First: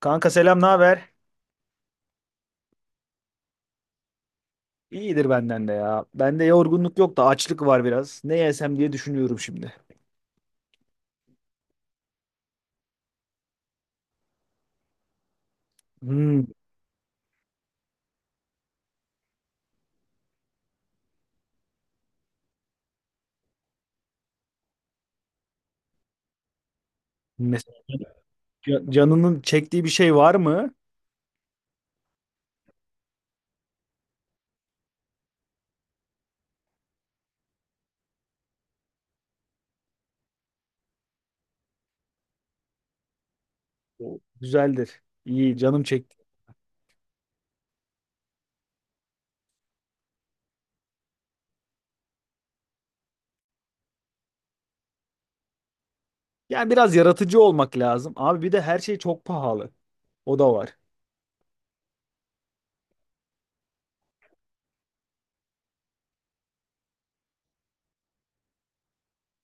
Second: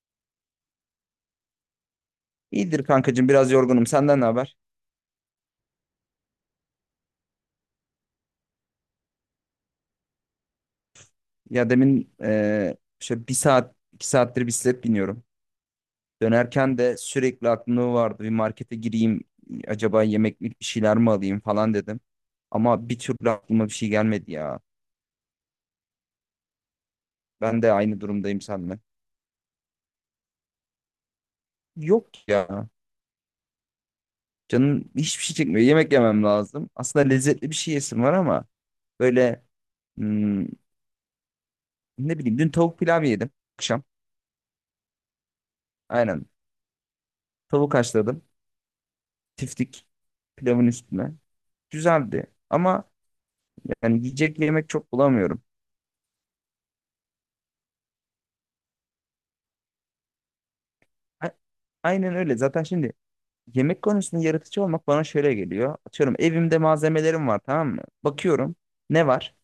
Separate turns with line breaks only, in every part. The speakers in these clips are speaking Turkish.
Kanka selam, ne haber?
İyidir kankacığım, biraz yorgunum. Senden ne haber?
İyidir benden de ya. Bende yorgunluk yok da açlık var biraz. Ne yesem diye düşünüyorum şimdi.
Ya demin şöyle bir saat iki saattir bisiklet biniyorum.
Hmm,
Dönerken de sürekli aklımda vardı bir markete gireyim, acaba yemeklik bir şeyler mi alayım falan dedim. Ama bir türlü aklıma bir şey gelmedi ya. Ben de
mesela
aynı durumdayım seninle.
canının çektiği bir şey var mı?
Yok ya. Canım hiçbir şey çekmiyor. Yemek yemem lazım. Aslında lezzetli bir şey yesim var ama böyle hmm, ne bileyim, dün tavuk pilav yedim akşam.
O güzeldir. İyi, canım çekti.
Aynen. Tavuk haşladım. Tiftik pilavın üstüne. Güzeldi ama yani yiyecek yemek çok bulamıyorum.
Yani biraz yaratıcı olmak lazım. Abi bir de her şey çok pahalı. O da var.
A- Aynen öyle. Zaten şimdi yemek konusunda yaratıcı olmak bana şöyle geliyor. Atıyorum, evimde malzemelerim var, tamam mı? Bakıyorum ne var?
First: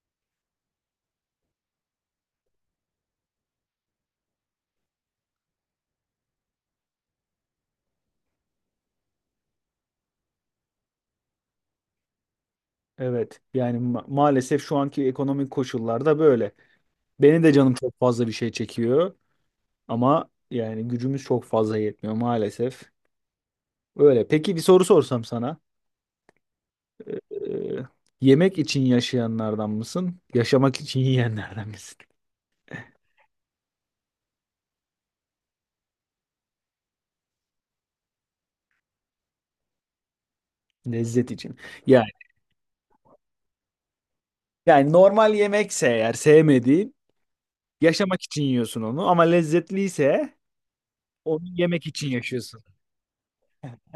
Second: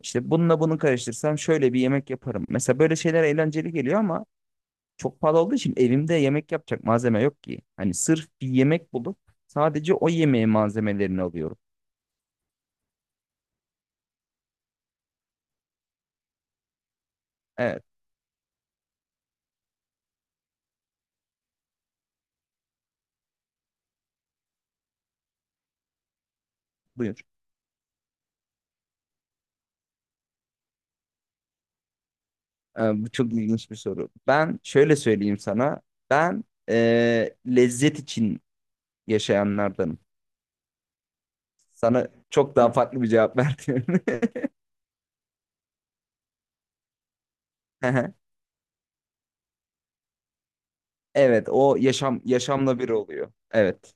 İşte bununla bunu karıştırsam şöyle bir yemek yaparım. Mesela böyle şeyler eğlenceli geliyor ama çok pahalı olduğu için evimde yemek yapacak malzeme yok ki. Hani sırf bir yemek bulup sadece o yemeğin malzemelerini alıyorum.
Evet. Yani maalesef şu anki ekonomik koşullarda böyle. Beni de canım
Evet,
çok fazla bir şey çekiyor ama yani gücümüz çok fazla yetmiyor maalesef. Öyle. Peki bir soru sorsam sana.
buyur.
Ee, yemek için yaşayanlardan mısın? Yaşamak için yiyenlerden misin?
Bu çok ilginç bir soru. Ben şöyle söyleyeyim sana. Ben lezzet için yaşayanlardanım.
Lezzet için. Yani,
Sana çok daha farklı bir cevap verdim.
yani normal yemekse eğer sevmediğin yaşamak için yiyorsun onu, ama lezzetliyse onu
Evet, o
yemek için
yaşam
yaşıyorsun.
yaşamla bir oluyor. Evet.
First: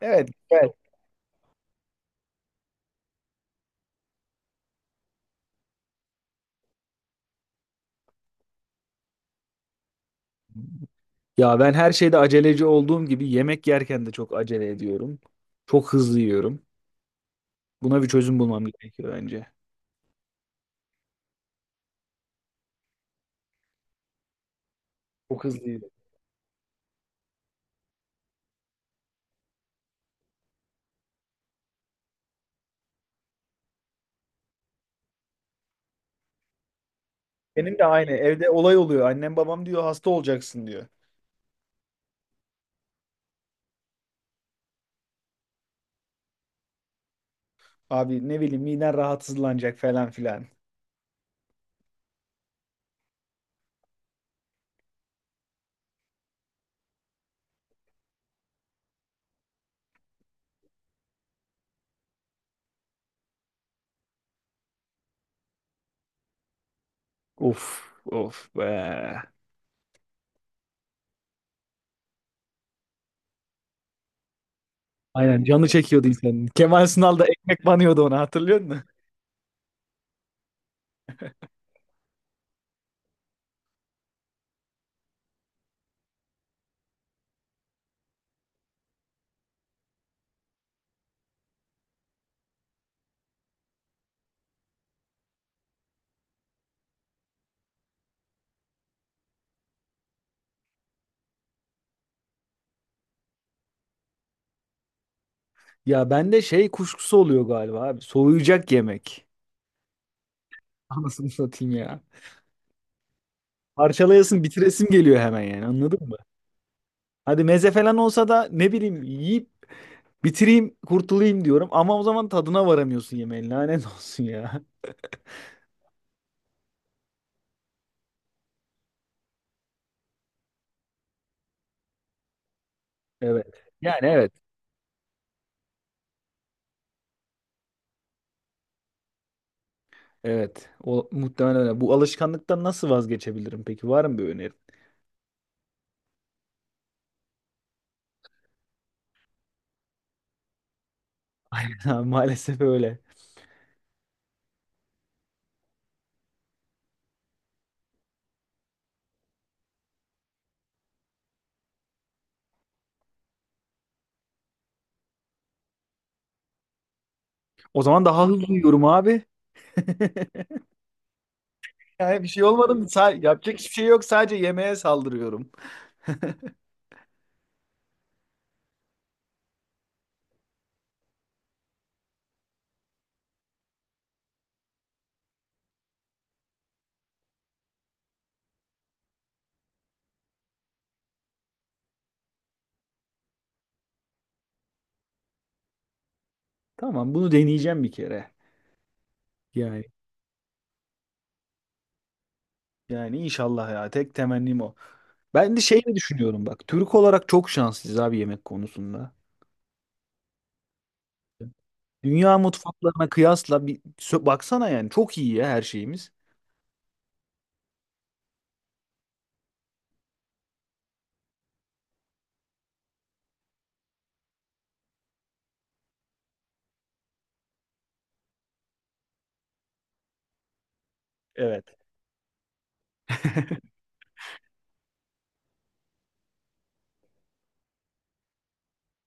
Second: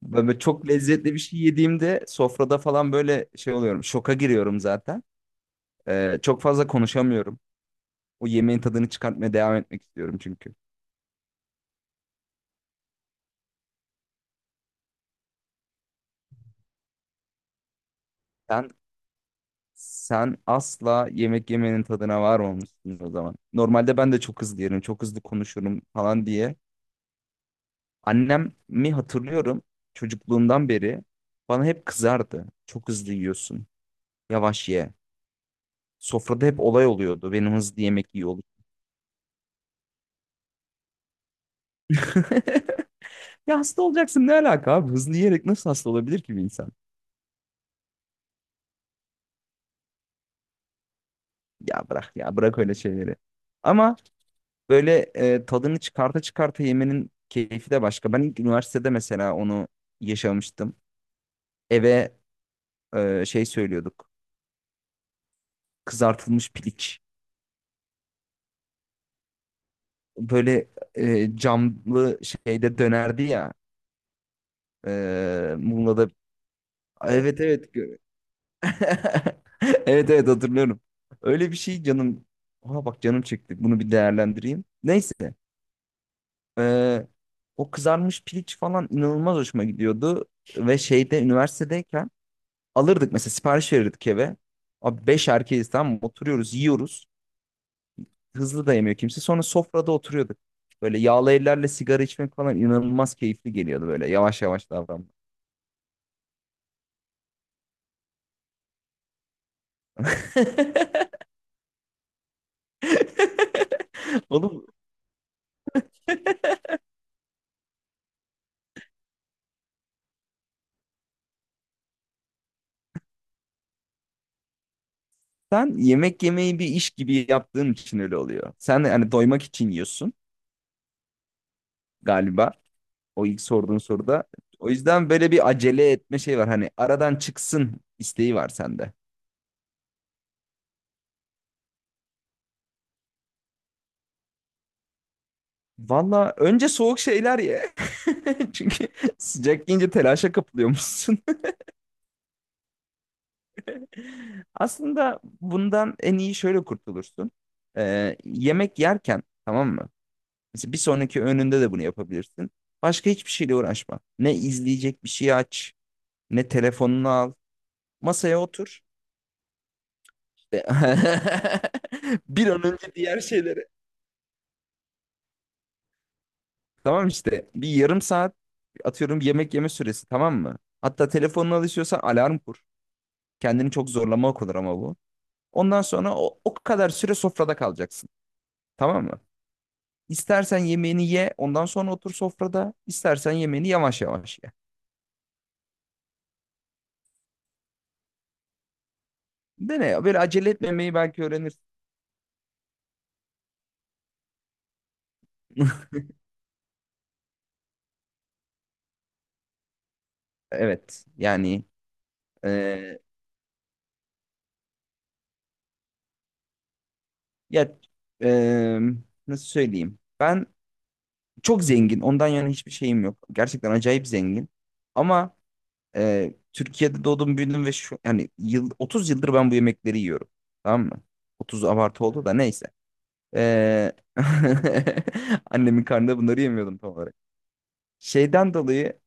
Evet,
Böyle çok
güzel.
lezzetli bir şey yediğimde sofrada falan böyle şey oluyorum. Şoka giriyorum zaten. Çok fazla konuşamıyorum. O yemeğin tadını çıkartmaya devam etmek istiyorum çünkü.
Ya ben her şeyde aceleci olduğum gibi yemek yerken de çok acele ediyorum. Çok hızlı yiyorum. Buna bir çözüm bulmam
Sen
gerekiyor bence.
sen asla yemek yemenin tadına varmamışsın o zaman. Normalde ben de çok hızlı yerim, çok hızlı
Çok hızlı
konuşurum
yiyorum.
falan diye. Annemi hatırlıyorum, çocukluğumdan beri bana hep kızardı. Çok hızlı yiyorsun. Yavaş ye. Sofrada hep olay oluyordu. Benim
Benim
hızlı
de
yemek
aynı.
iyi olur.
Evde olay oluyor. Annem babam diyor hasta olacaksın diyor.
Ya hasta olacaksın, ne alaka abi? Hızlı yiyerek nasıl hasta olabilir ki bir insan?
Abi ne bileyim miden rahatsızlanacak falan filan.
Ya bırak ya bırak öyle şeyleri. Ama böyle tadını çıkarta çıkarta yemenin keyfi de başka. Ben ilk üniversitede mesela onu yaşamıştım. Eve şey söylüyorduk. Kızartılmış piliç.
Of of be.
Böyle camlı şeyde dönerdi ya.
Aynen canı çekiyordu
Muğla'da.
insanın. Kemal Sunal da
Evet
ekmek
evet.
banıyordu ona, hatırlıyor musun?
Evet evet, hatırlıyorum. Öyle bir şey canım. Aha bak, canım çekti. Bunu bir değerlendireyim. Neyse. ee, O kızarmış piliç falan inanılmaz hoşuma gidiyordu. Ve şeyde, üniversitedeyken alırdık mesela, sipariş verirdik eve. Abi beş erkeğiz, tamam mı? Oturuyoruz, yiyoruz. Hızlı da yemiyor kimse. Sonra sofrada oturuyorduk. Böyle yağlı ellerle sigara içmek falan inanılmaz keyifli geliyordu böyle. Yavaş yavaş davranmak.
Ya bende şey kuşkusu oluyor galiba abi. Soğuyacak yemek. Anasını satayım ya. Parçalayasın
Oğlum,
bitiresim geliyor hemen, yani anladın mı? Hadi meze falan olsa da ne bileyim yiyip bitireyim kurtulayım diyorum. Ama o zaman tadına varamıyorsun yemeğin, lanet olsun ya.
sen yemek yemeyi bir iş gibi yaptığın için öyle oluyor. Sen hani doymak için yiyorsun galiba. O ilk
Evet.
sorduğun
Yani
soruda.
evet.
O yüzden böyle bir acele etme şey var. Hani aradan çıksın isteği var sende.
Evet, o muhtemelen öyle. Bu alışkanlıktan nasıl vazgeçebilirim peki? Var mı bir önerin?
Valla önce soğuk şeyler ye. Çünkü sıcak yiyince telaşa kapılıyormuşsun.
Ha, maalesef öyle.
Aslında bundan en iyi şöyle kurtulursun. Yemek yerken, tamam mı? Mesela bir sonraki öğününde de bunu yapabilirsin. Başka hiçbir şeyle uğraşma. Ne izleyecek bir şey aç. Ne telefonunu al.
O zaman daha
Masaya
hızlı
otur.
uyuyorum abi.
İşte
Yani bir şey
bir an
olmadı mı?
önce diğer
Yapacak
şeyleri.
hiçbir şey yok. Sadece yemeğe saldırıyorum.
Tamam işte, bir yarım saat atıyorum yemek yeme süresi, tamam mı? Hatta telefonunu alışıyorsan alarm kur. Kendini çok zorlamak olur ama bu. Ondan sonra o kadar süre sofrada kalacaksın. Tamam mı? İstersen yemeğini ye, ondan sonra otur sofrada. İstersen yemeğini yavaş yavaş ye.
Tamam, bunu deneyeceğim bir kere.
Değil
Yani,
mi ya? Böyle acele etmemeyi belki öğrenirsin.
inşallah ya. Tek temennim o. Ben de şey mi düşünüyorum bak. Türk olarak çok şanslıyız abi yemek konusunda.
Evet. Yani
Dünya
eee,
mutfaklarına kıyasla bir baksana, yani çok iyi ya her şeyimiz.
ya eee, nasıl söyleyeyim? Ben çok zengin. Ondan yana hiçbir şeyim yok. Gerçekten acayip zengin. Ama Türkiye'de doğdum, büyüdüm ve şu yani yıl 30 yıldır ben bu yemekleri yiyorum. Tamam mı? 30
Evet.
abartı oldu da neyse. E, Annemin karnında bunları yemiyordum tam olarak. Şeyden dolayı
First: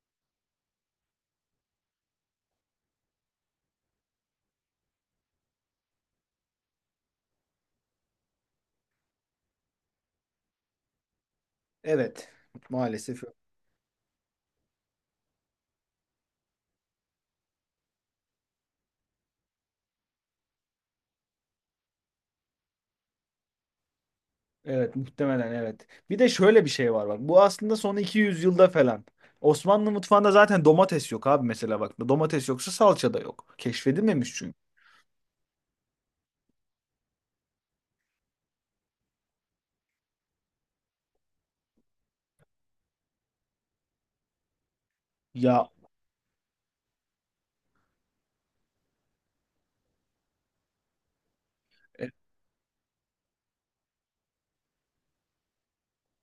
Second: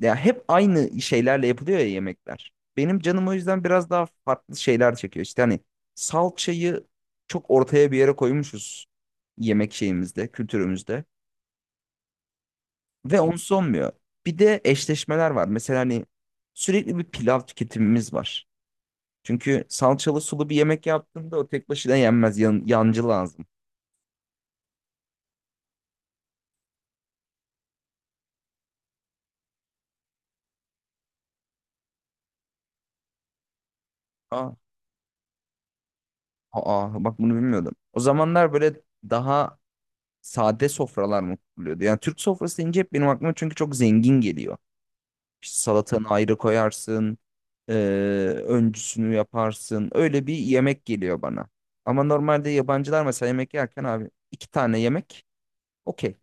ya hep aynı şeylerle yapılıyor ya yemekler. Benim canım o yüzden biraz daha farklı şeyler çekiyor. İşte hani salçayı çok ortaya bir yere koymuşuz yemek şeyimizde, kültürümüzde.
Evet.
Ve
Maalesef.
onsuz olmuyor. Bir de eşleşmeler var. Mesela hani sürekli bir pilav tüketimimiz var. Çünkü salçalı sulu bir yemek yaptığında o tek başına yenmez. Yan, yancı lazım.
Evet, muhtemelen evet. Bir de şöyle bir şey var bak. Bu aslında son 200 yılda falan. Osmanlı mutfağında zaten domates yok abi mesela bak. Domates yoksa salça da yok. Keşfedilmemiş çünkü.
Aa, aa, bak bunu bilmiyordum. O zamanlar böyle daha sade sofralar mı kuruluyordu? Yani Türk sofrası deyince hep benim aklıma çünkü çok zengin geliyor. İşte
Ya
salatanı ayrı koyarsın. e, Öncüsünü yaparsın. Öyle bir yemek geliyor bana. Ama
e,
normalde yabancılar mesela yemek yerken abi iki tane yemek okey.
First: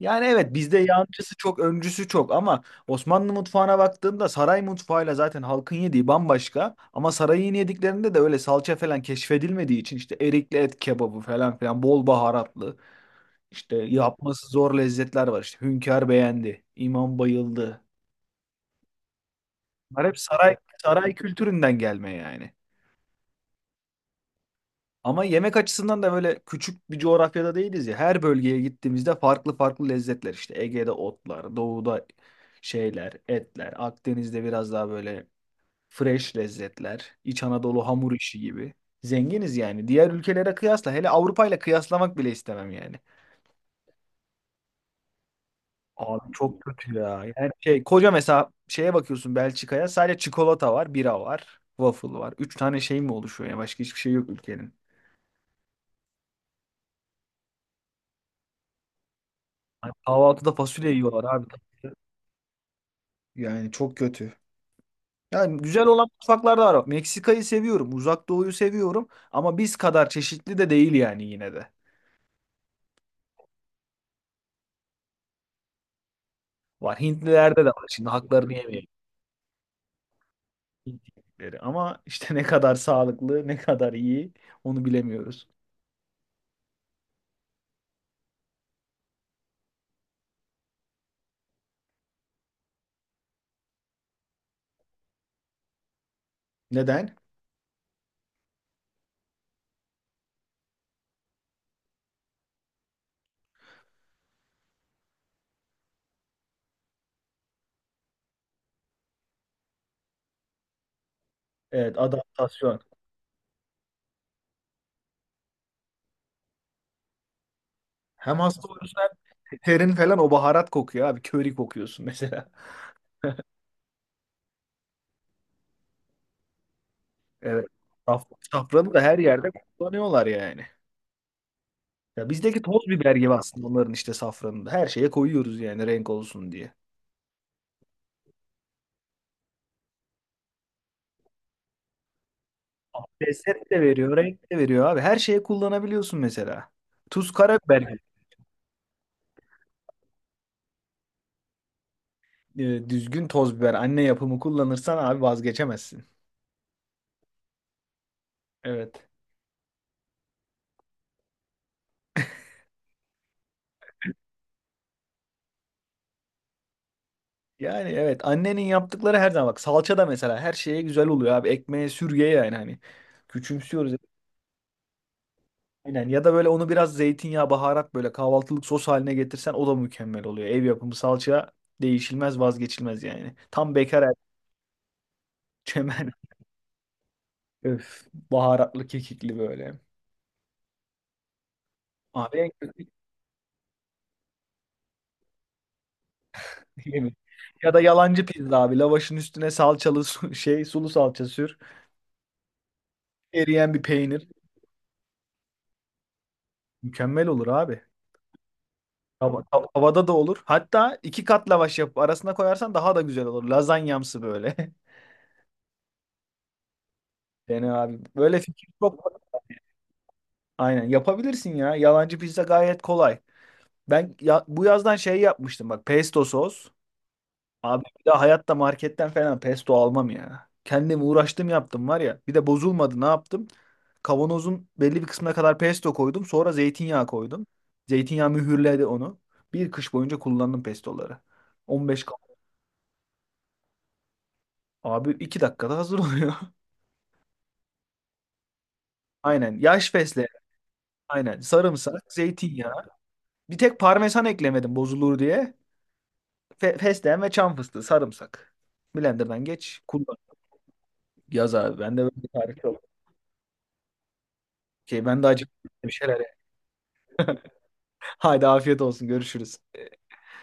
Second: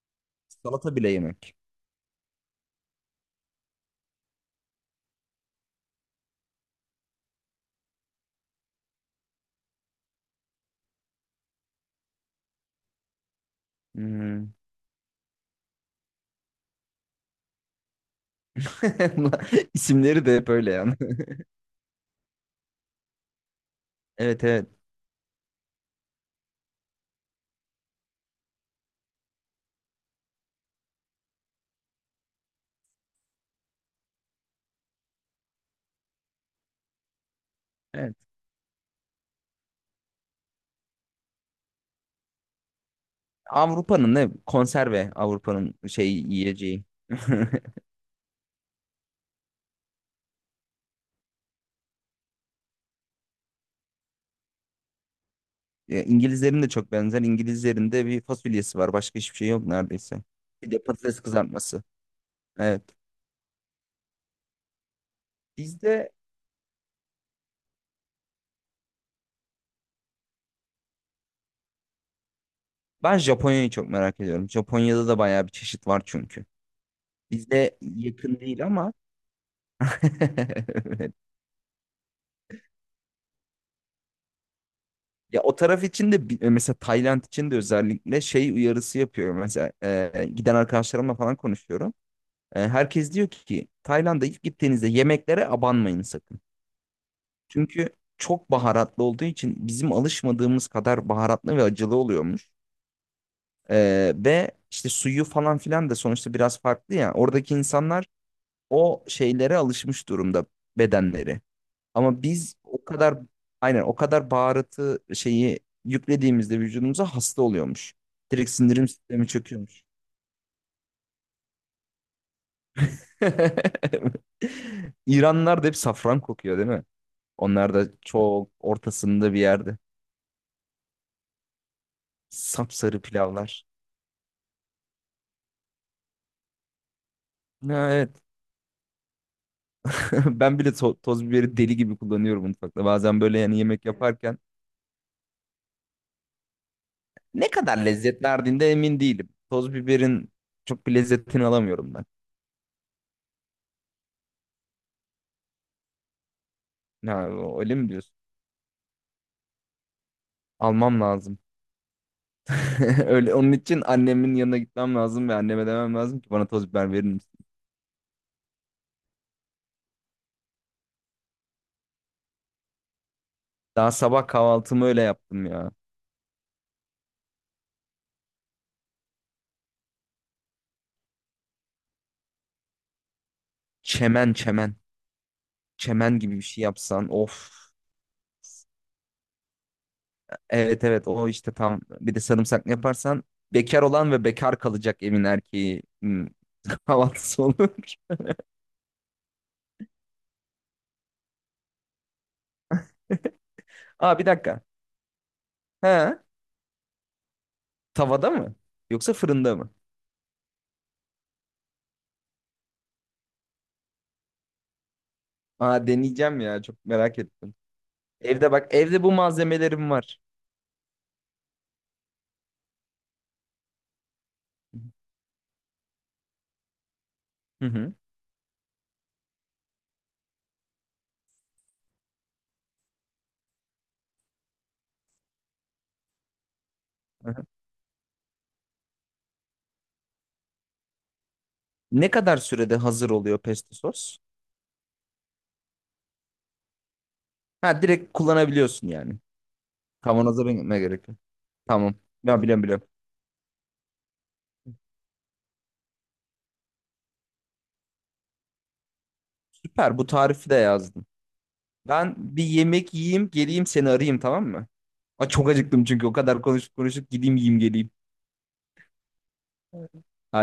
yani evet, bizde
Salata bile
yancısı
yemek.
çok, öncüsü çok ama Osmanlı mutfağına baktığında saray mutfağıyla zaten halkın yediği bambaşka, ama sarayın yediklerinde de öyle salça falan keşfedilmediği için işte erikli et kebabı falan filan bol baharatlı İşte yapması
Hmm.
zor lezzetler var. İşte Hünkar Beğendi, imam bayıldı.
Bunlar-
Bunlar hep
İsimleri de hep öyle yani.
saray kültüründen gelme yani.
Evet evet.
Ama yemek açısından da böyle küçük bir coğrafyada değiliz ya. Her bölgeye gittiğimizde farklı farklı lezzetler işte. Ege'de otlar, doğuda şeyler, etler, Akdeniz'de biraz daha böyle fresh lezzetler, İç Anadolu hamur
Evet.
işi gibi. Zenginiz yani. Diğer ülkelere kıyasla, hele Avrupa ile kıyaslamak bile istemem yani.
Avrupa'nın ne? Konserve Avrupa'nın şey
Abi çok
yiyeceği.
kötü ya. Yani şey, koca mesela şeye bakıyorsun Belçika'ya, sadece çikolata var, bira var, waffle var. Üç tane şey mi oluşuyor ya? Başka hiçbir şey yok ülkenin.
Ya, İngilizlerin de çok benzer. İngilizlerin de bir fasulyesi var. Başka hiçbir şey yok
Hani
neredeyse.
kahvaltıda
Bir de
fasulye
patates
yiyorlar abi.
kızartması. Evet.
Yani çok kötü. Yani güzel olan
Bizde
mutfaklar da var. Meksika'yı seviyorum. Uzak Doğu'yu seviyorum. Ama biz kadar çeşitli de değil yani, yine de.
Ben Japonya'yı çok merak ediyorum. Japonya'da da bayağı bir çeşit var çünkü.
Var. Hintlilerde de
Bizde
var. Şimdi
yakın
haklarını
değil
yemeyelim.
ama
Hintlileri. Ama işte ne kadar sağlıklı, ne kadar iyi onu
ya
bilemiyoruz.
o taraf için de mesela Tayland için de özellikle şey uyarısı yapıyorum. Mesela giden arkadaşlarımla falan konuşuyorum. Herkes diyor ki Tayland'a ilk gittiğinizde yemeklere abanmayın sakın.
Neden?
Çünkü çok baharatlı olduğu için bizim alışmadığımız kadar baharatlı ve acılı oluyormuş. Ve işte suyu falan filan da sonuçta biraz farklı ya. Oradaki insanlar o şeylere alışmış durumda bedenleri.
Evet,
Ama biz
adaptasyon.
o kadar, aynen o kadar baharatı şeyi yüklediğimizde vücudumuza hasta oluyormuş.
Hem
Direkt
hasta
sindirim
oluyorsun
sistemi
hem
çöküyormuş.
terin falan o baharat kokuyor abi. Köri kokuyorsun mesela.
İranlılar da hep safran kokuyor değil mi?
Evet.
Onlar da
Saf-
çok
safranı da her
ortasında bir
yerde
yerde.
kullanıyorlar yani. Ya bizdeki toz
Sapsarı
biber gibi
pilavlar.
aslında onların işte safranı da. Her şeye koyuyoruz yani renk olsun diye.
Ha, evet. Ben bile toz biberi deli gibi kullanıyorum mutfakta.
Ah,
Bazen böyle yani
lezzet de
yemek
veriyor,
yaparken
renk de veriyor abi. Her şeye kullanabiliyorsun mesela. Tuz,
ne kadar
karabiber gibi.
lezzet verdiğinde emin değilim. Toz biberin çok bir lezzetini alamıyorum ben.
Düzgün toz biber, anne yapımı kullanırsan abi vazgeçemezsin.
Ha, öyle mi diyorsun?
Evet.
Almam lazım. Öyle, onun için annemin yanına gitmem lazım ve anneme demem lazım ki bana toz biber verir misin?
Yani evet, annenin yaptıkları her zaman, bak salça da mesela her şeye güzel oluyor abi. Ekmeğe sürgeye yani hani.
Daha
Küçümsüyoruz.
sabah kahvaltımı öyle yaptım ya.
Aynen, ya da böyle onu biraz zeytinyağı, baharat böyle kahvaltılık sos haline getirsen o da mükemmel oluyor. Ev yapımı salça değişilmez, vazgeçilmez yani.
Çemen çemen.
Çemen.
Çemen gibi bir şey yapsan of.
Öf, baharatlı kekikli böyle.
Evet evet, o işte tam. Bir de
Abi en
sarımsaklı
kötü
yaparsan bekar olan ve bekar kalacak evin erkeği
yemek.
kahvaltısı olur.
Ya da yalancı pizza abi. Lavaşın üstüne salçalı şey, sulu salça sür. Eriyen bir
Aa
peynir.
bir dakika. He,
Mükemmel olur abi.
tavada mı? Yoksa fırında mı?
Tavada da olur. Hatta iki kat lavaş yapıp arasına koyarsan daha da güzel olur. Lazanyamsı böyle.
Aa, deneyeceğim ya, çok merak ettim.
Yani abi böyle
Evde
fikir
bak, evde bu
çok.
malzemelerim var.
Aynen, yapabilirsin ya. Yalancı pizza gayet kolay. Ben ya, bu yazdan şey yapmıştım bak, pesto sos.
Hı
Abi
hı.
bir daha hayatta marketten falan pesto almam ya. Kendim uğraştım yaptım var ya. Bir de bozulmadı, ne yaptım? Kavanozun belli bir kısmına kadar pesto koydum. Sonra zeytinyağı
Hı hı.
koydum. Zeytinyağı mühürledi onu. Bir kış boyunca kullandım pestoları. 15
Ne kadar sürede hazır oluyor pesto sos?
abi 2 dakikada hazır oluyor.
Ha, direkt kullanabiliyorsun yani.
Aynen. Yaş fesleğen.
Kavanoza binme gerek yok.
Aynen.
Tamam.
Sarımsak,
Ya biliyorum
zeytinyağı.
biliyorum.
Bir tek parmesan eklemedim bozulur diye. Fesleğen ve çam fıstığı, sarımsak. Blender'dan geç,
Süper, bu
kullan.
tarifi de yazdım.
Yaz abi. Bende
Ben
böyle bir
bir
tarif yok.
yemek yiyeyim, geleyim, seni arayayım, tamam mı?
Şey, ben de
Aa, çok
acıktım
acıktım
bir
çünkü o
şeyler.
kadar konuşup konuşup gideyim yiyeyim geleyim.
Haydi afiyet olsun. Görüşürüz.